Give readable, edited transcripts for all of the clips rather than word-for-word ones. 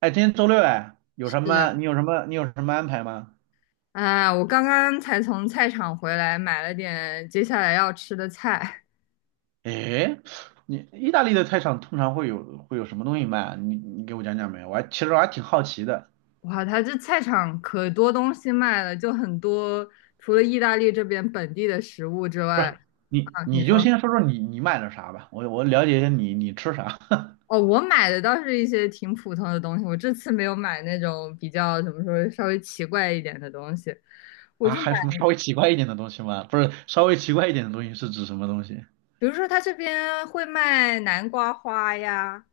哎，今天周六哎，有什是啊，么？你有什么？你有什么安排吗？啊，我刚刚才从菜场回来，买了点接下来要吃的菜。哎，你意大利的菜场通常会有什么东西卖啊？你给我讲讲呗，其实我还挺好奇的。哇，它这菜场可多东西卖了，就很多，除了意大利这边本地的食物之不是，外，啊，你你你就说，先说说你买了啥吧，我了解一下你吃啥 哦，我买的倒是一些挺普通的东西，我这次没有买那种比较怎么说稍微奇怪一点的东西，我啊？就买，还有什么稍微奇怪一点的东西吗？不是，稍微奇怪一点的东西是指什么东西？比如说它这边会卖南瓜花呀，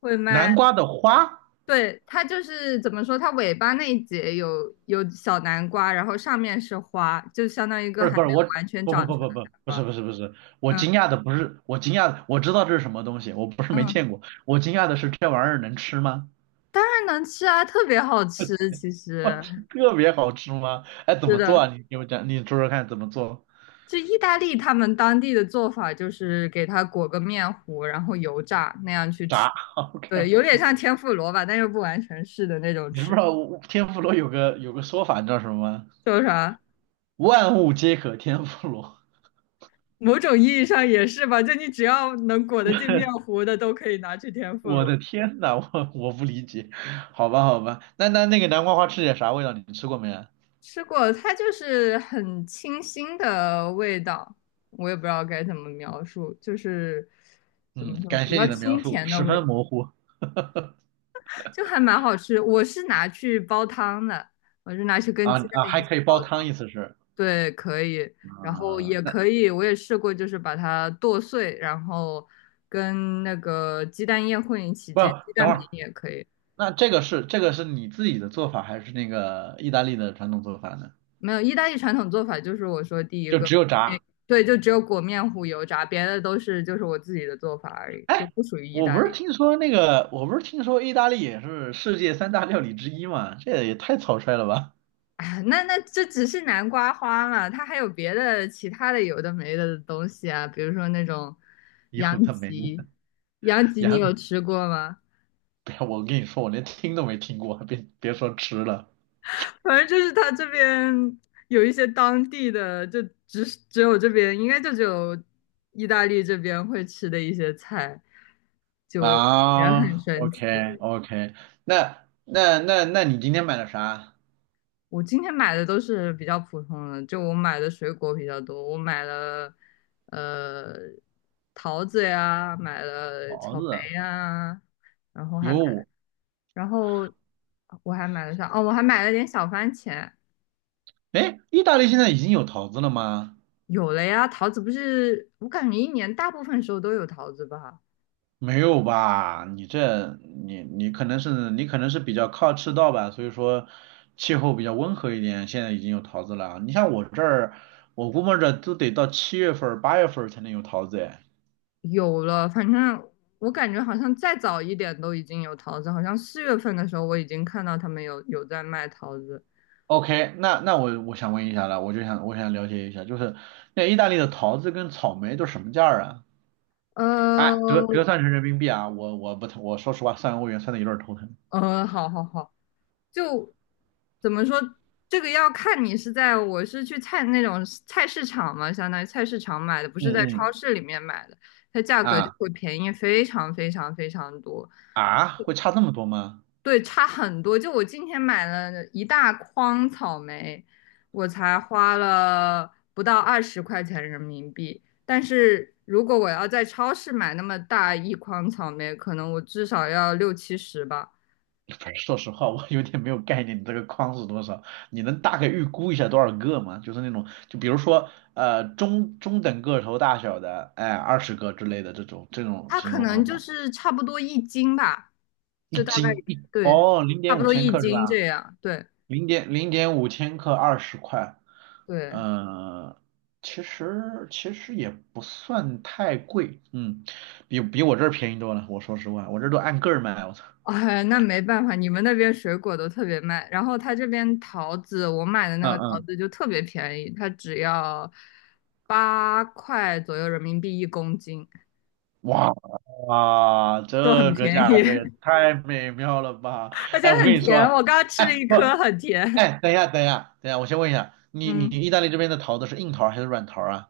会卖。南瓜的花？对，它就是怎么说，它尾巴那一节有小南瓜，然后上面是花，就相当于一不个是还不是，没有我完全不长不不成不的不南不瓜。是不是不是，嗯我惊讶的，我知道这是什么东西，我不是没嗯，见过，我惊讶的是这玩意儿能吃吗？当然能吃啊，特别好吃。其 我实天，特别好吃吗？哎，怎是么做的，啊？你给我讲，你说说看怎么做？就意大利他们当地的做法就是给它裹个面糊，然后油炸那样去吃。炸 ，OK 对，有点 OK。像天妇罗吧，但又不完全是的那种你不吃知法，道天妇罗有个说法，你知道什么吗？叫啥？万物皆可天妇罗。某种意义上也是吧，就你只要能裹得进面糊的，都可以拿去天妇我罗。的天呐，我不理解。好吧好吧，那个南瓜花吃起来啥味道？你吃过没啊？吃过，它就是很清新的味道，我也不知道该怎么描述，就是怎么嗯，说，感比谢较你的描清述，甜的十味分道，模糊。就还蛮好吃。我是拿去煲汤的，我是拿去跟啊鸡蛋啊，一还起可以煲煲汤，汤。意思是，对，可以，然后啊、也那可以，我也试过，就是把它剁碎，然后跟那个鸡蛋液混一起不，煎，鸡等蛋会饼儿，也可以。那这个是你自己的做法，还是那个意大利的传统做法呢？没有，意大利传统做法就是我说第一就个，只有炸。对，就只有裹面糊油炸，别的都是就是我自己的做法而已，就哎，不属于意大利。我不是听说意大利也是世界三大料理之一吗？这也太草率了吧！哎呀那那这只是南瓜花嘛，它还有别的其他的有的没的东西啊，比如说那种有羊的没脊，的，羊脊你有羊，吃过吗？不要，我跟你说，我连听都没听过，别说吃了。反正就是它这边有一些当地的，就只有这边，应该就只有意大利这边会吃的一些菜，就也很啊。神奇。OK OK，那你今天买了啥？我今天买的都是比较普通的，就我买的水果比较多，我买了呃桃子呀，买了桃草子莓啊。呀，然后还买，有，然后我还买了啥？哦，我还买了点小番茄。哎，意大利现在已经有桃子了吗？有了呀，桃子不是，我感觉一年大部分时候都有桃子吧。没有吧？你可能是比较靠赤道吧，所以说气候比较温和一点。现在已经有桃子了。你像我这儿，我估摸着都得到7月份儿、8月份儿才能有桃子哎。有了，反正我感觉好像再早一点都已经有桃子，好像4月份的时候我已经看到他们有在卖桃子。OK，那我想问一下了，我想了解一下，就是那意大利的桃子跟草莓都什么价儿啊？哎，折折呃，算成人民币啊，我我不我说实话，算欧元算的有点儿头疼。好好好，就怎么说，这个要看你是在我是去菜那种菜市场嘛，相当于菜市场买的，不嗯是在超嗯。市里面买的，它价格就啊会便宜非常非常非常多，啊，会差这么多吗？对，差很多。就我今天买了一大筐草莓，我才花了不到20块钱人民币，但是如果我要在超市买那么大一筐草莓，可能我至少要六七十吧。说实话，我有点没有概念，你这个框是多少？你能大概预估一下多少个吗？就是那种，就比如说，中等个头大小的，哎，20个之类的这种它形可容方能就法。是差不多一斤吧，一就大概斤一对，哦，零差点不五多千一克是斤吧？这样。对零点五千克，20块，对，呃，其实也不算太贵，嗯，比我这儿便宜多了。我说实话，我这儿都按个儿卖，我操。哎，那没办法，你们那边水果都特别卖，然后它这边桃子，我买的那嗯个桃嗯。子就特别便宜，它只要8块左右人民币一公斤，哇哇，啊就很这个便价宜，格也太美妙了吧！而且哎，我很跟你说甜。啊。我刚刚吃了哎一不，颗，很甜。哎，等一下，等一下，等一下，我先问一下，你嗯，意大利这边的桃子是硬桃还是软桃啊？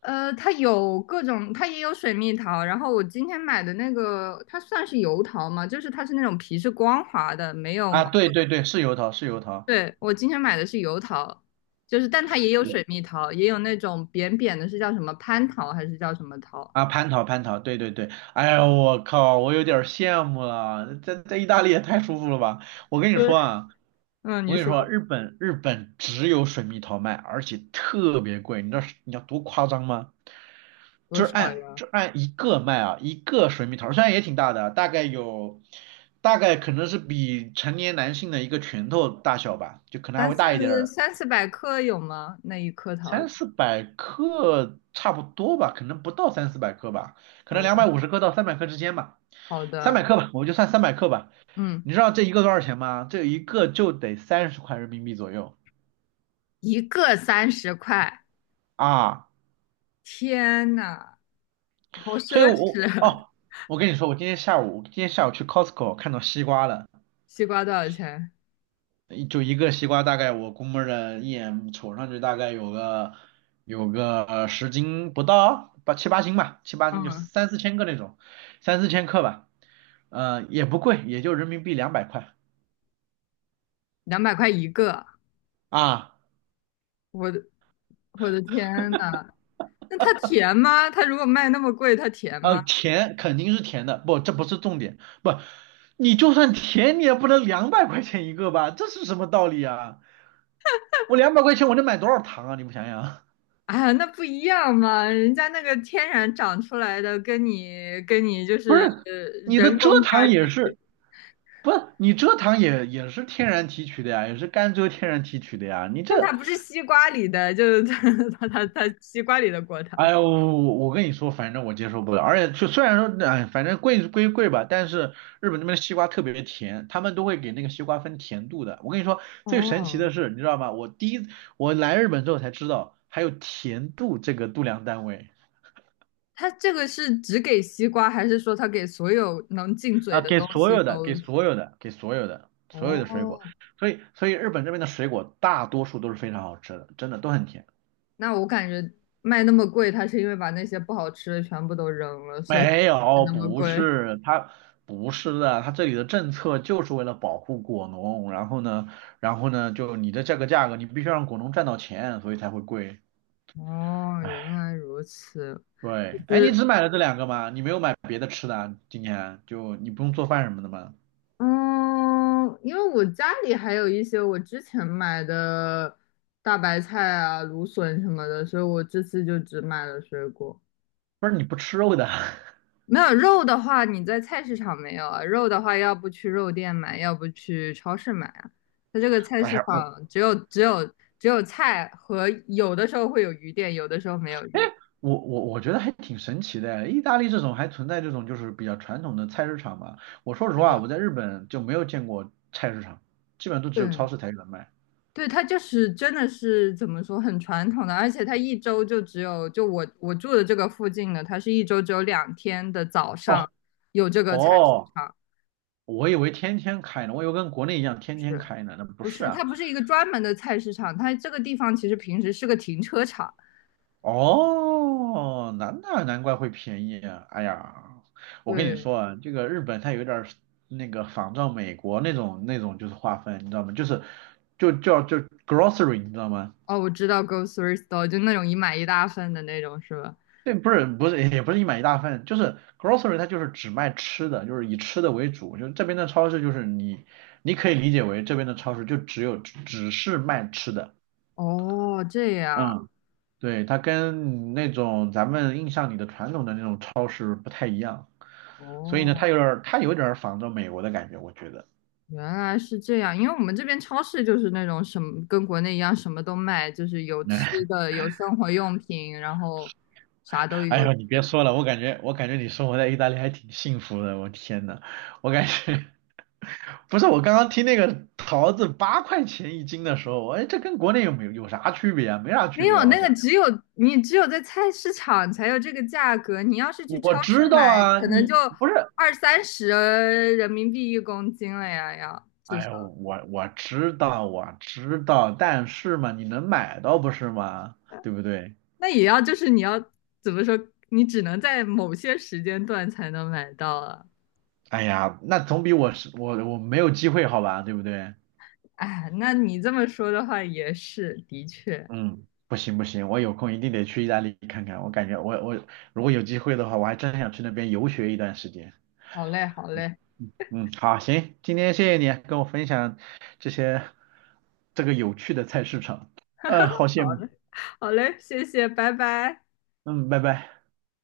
它有各种，它也有水蜜桃。然后我今天买的那个，它算是油桃吗？就是它是那种皮是光滑的，没有啊，毛。对对对，是油桃，是油桃。对，我今天买的是油桃，就是但它也有我水蜜桃，也有那种扁扁的，是叫什么蟠桃还是叫什么桃？啊，蟠桃，蟠桃，对对对。哎呀，我靠，我有点儿羡慕了，在意大利也太舒服了吧！我跟你嗯，说啊，嗯，我你跟你说说日本只有水蜜桃卖，而且特别贵，你知道是你要多夸张吗？多就是少按呀？就按一个卖啊，一个水蜜桃，虽然也挺大的，大概可能是比成年男性的一个拳头大小吧，就可能还三会大一点四儿，三四百克有吗？那一颗桃三子？四百克差不多吧，可能不到三四百克吧，可能两百哦，五十克到三百克之间吧，好三百的，克吧，我就算三百克吧。嗯，你知道这一个多少钱吗？这一个就得30块人民币左右。一个30块，啊，天呐，好所以奢我侈啊！哦，我跟你说，我今天下午去 Costco 看到西瓜了。西瓜多少钱？就一个西瓜，大概我估摸着一眼瞅上去大概有个10斤不到，七八斤吧，七八斤就嗯。三四千个那种，三四千克吧，也不贵，也就人民币两百块200块一个，啊。我的我的天呐，那它甜吗？它如果卖那么贵，它甜吗？甜肯定是甜的，不，这不是重点，不，你就算甜，你也不能两百块钱一个吧，这是什么道理啊？我两百块钱我能买多少糖啊？你们想想，哎呀，那不一样嘛，人家那个天然长出来的，跟你就 不是是，你的人蔗工加糖进也去是。不，你蔗糖也是天然提取的呀，也是甘蔗天然提取的呀。但它不是西瓜里的，就是它 它西瓜里的果糖。哎呦，我跟你说，反正我接受不了。而且就虽然说，哎，反正贵归贵吧，但是日本那边的西瓜特别甜，他们都会给那个西瓜分甜度的。我跟你说，最神奇哦，的是，你知道吗？我第一我来日本之后才知道，还有甜度这个度量单位。它这个是只给西瓜，还是说它给所有能进嘴啊，的给东所西有都？的，给所有的，给所有的，所有的水果。哦，所以日本这边的水果大多数都是非常好吃的，真的都很甜。那我感觉卖那么贵，它是因为把那些不好吃的全部都扔了，所以没才有，那么不贵。是，它不是的，它这里的政策就是为了保护果农，然后呢，就你的这个价格，你必须让果农赚到钱，所以才会贵。哦，原哎来如此。就对，哎，你是只买了这两个吗？你没有买别的吃的啊？今年就你不用做饭什么的吗？嗯，因为我家里还有一些我之前买的大白菜啊、芦笋什么的，所以我这次就只买了水果。不是，你不吃肉的？没有肉的话，你在菜市场没有啊？肉的话，要不去肉店买，要不去超市买啊。它这个 菜哎市呀，场只有菜和有的时候会有鱼店，有的时候没有哎，鱼我觉得还挺神奇的，意大利这种还存在这种就是比较传统的菜市场嘛。我说实是话，的。我在日本就没有见过菜市场，基本上都只对有超市才有人卖。对，它就是真的是怎么说，很传统的，而且它一周就只有就我住的这个附近的，它是一周只有2天的早上哦。有这个菜市哦，场，我以为天天开呢，我以为跟国内一样天天是开呢，那不不是是？它啊。不是一个专门的菜市场，它这个地方其实平时是个停车场。哦，难怪会便宜啊。哎呀，我跟你对，说啊，这个日本它有点儿那个仿照美国那种就是划分，你知道吗？就叫 grocery，你知道吗？哦，我知道 grocery store 就那种一买一大份的那种，是吧？对，不是，不是，也不是一买一大份，就是 grocery 它就是只卖吃的，就是以吃的为主。就这边的超市就是你可以理解为这边的超市就只有只是卖吃的。哦，这样，嗯。对，它跟那种咱们印象里的传统的那种超市不太一样，所以呢，它哦，有点儿它有点儿仿照美国的感觉，我觉得。原来是这样。因为我们这边超市就是那种什么跟国内一样，什么都卖，就是有吃那，的，有生活用品，然后啥都 有。哎呦，你别说了，我感觉你生活在意大利还挺幸福的，我天呐，我感觉 不是，我刚刚听那个桃子8块钱一斤的时候，哎，这跟国内有啥区别啊？没啥区没别有吧，好那个，像。只有你只有在菜市场才有这个价格。你要是去超我市知道买，啊，可能就你不是，二三十人民币一公斤了呀，要。至哎少。呦，我知道，但是嘛，你能买到不是吗？对不对？那也要就是你要怎么说，你只能在某些时间段才能买到啊。哎呀，那总比我是我我没有机会好吧，对不对？哎，那你这么说的话也是，的确，嗯，不行不行，我有空一定得去意大利看看。我感觉如果有机会的话，我还真想去那边游学一段时间。好嘞，好嘞，嗯，好，行，今天谢谢你跟我分享这些这个有趣的菜市场。嗯、好羡好慕。嘞，好嘞，谢谢，拜拜。嗯，拜拜。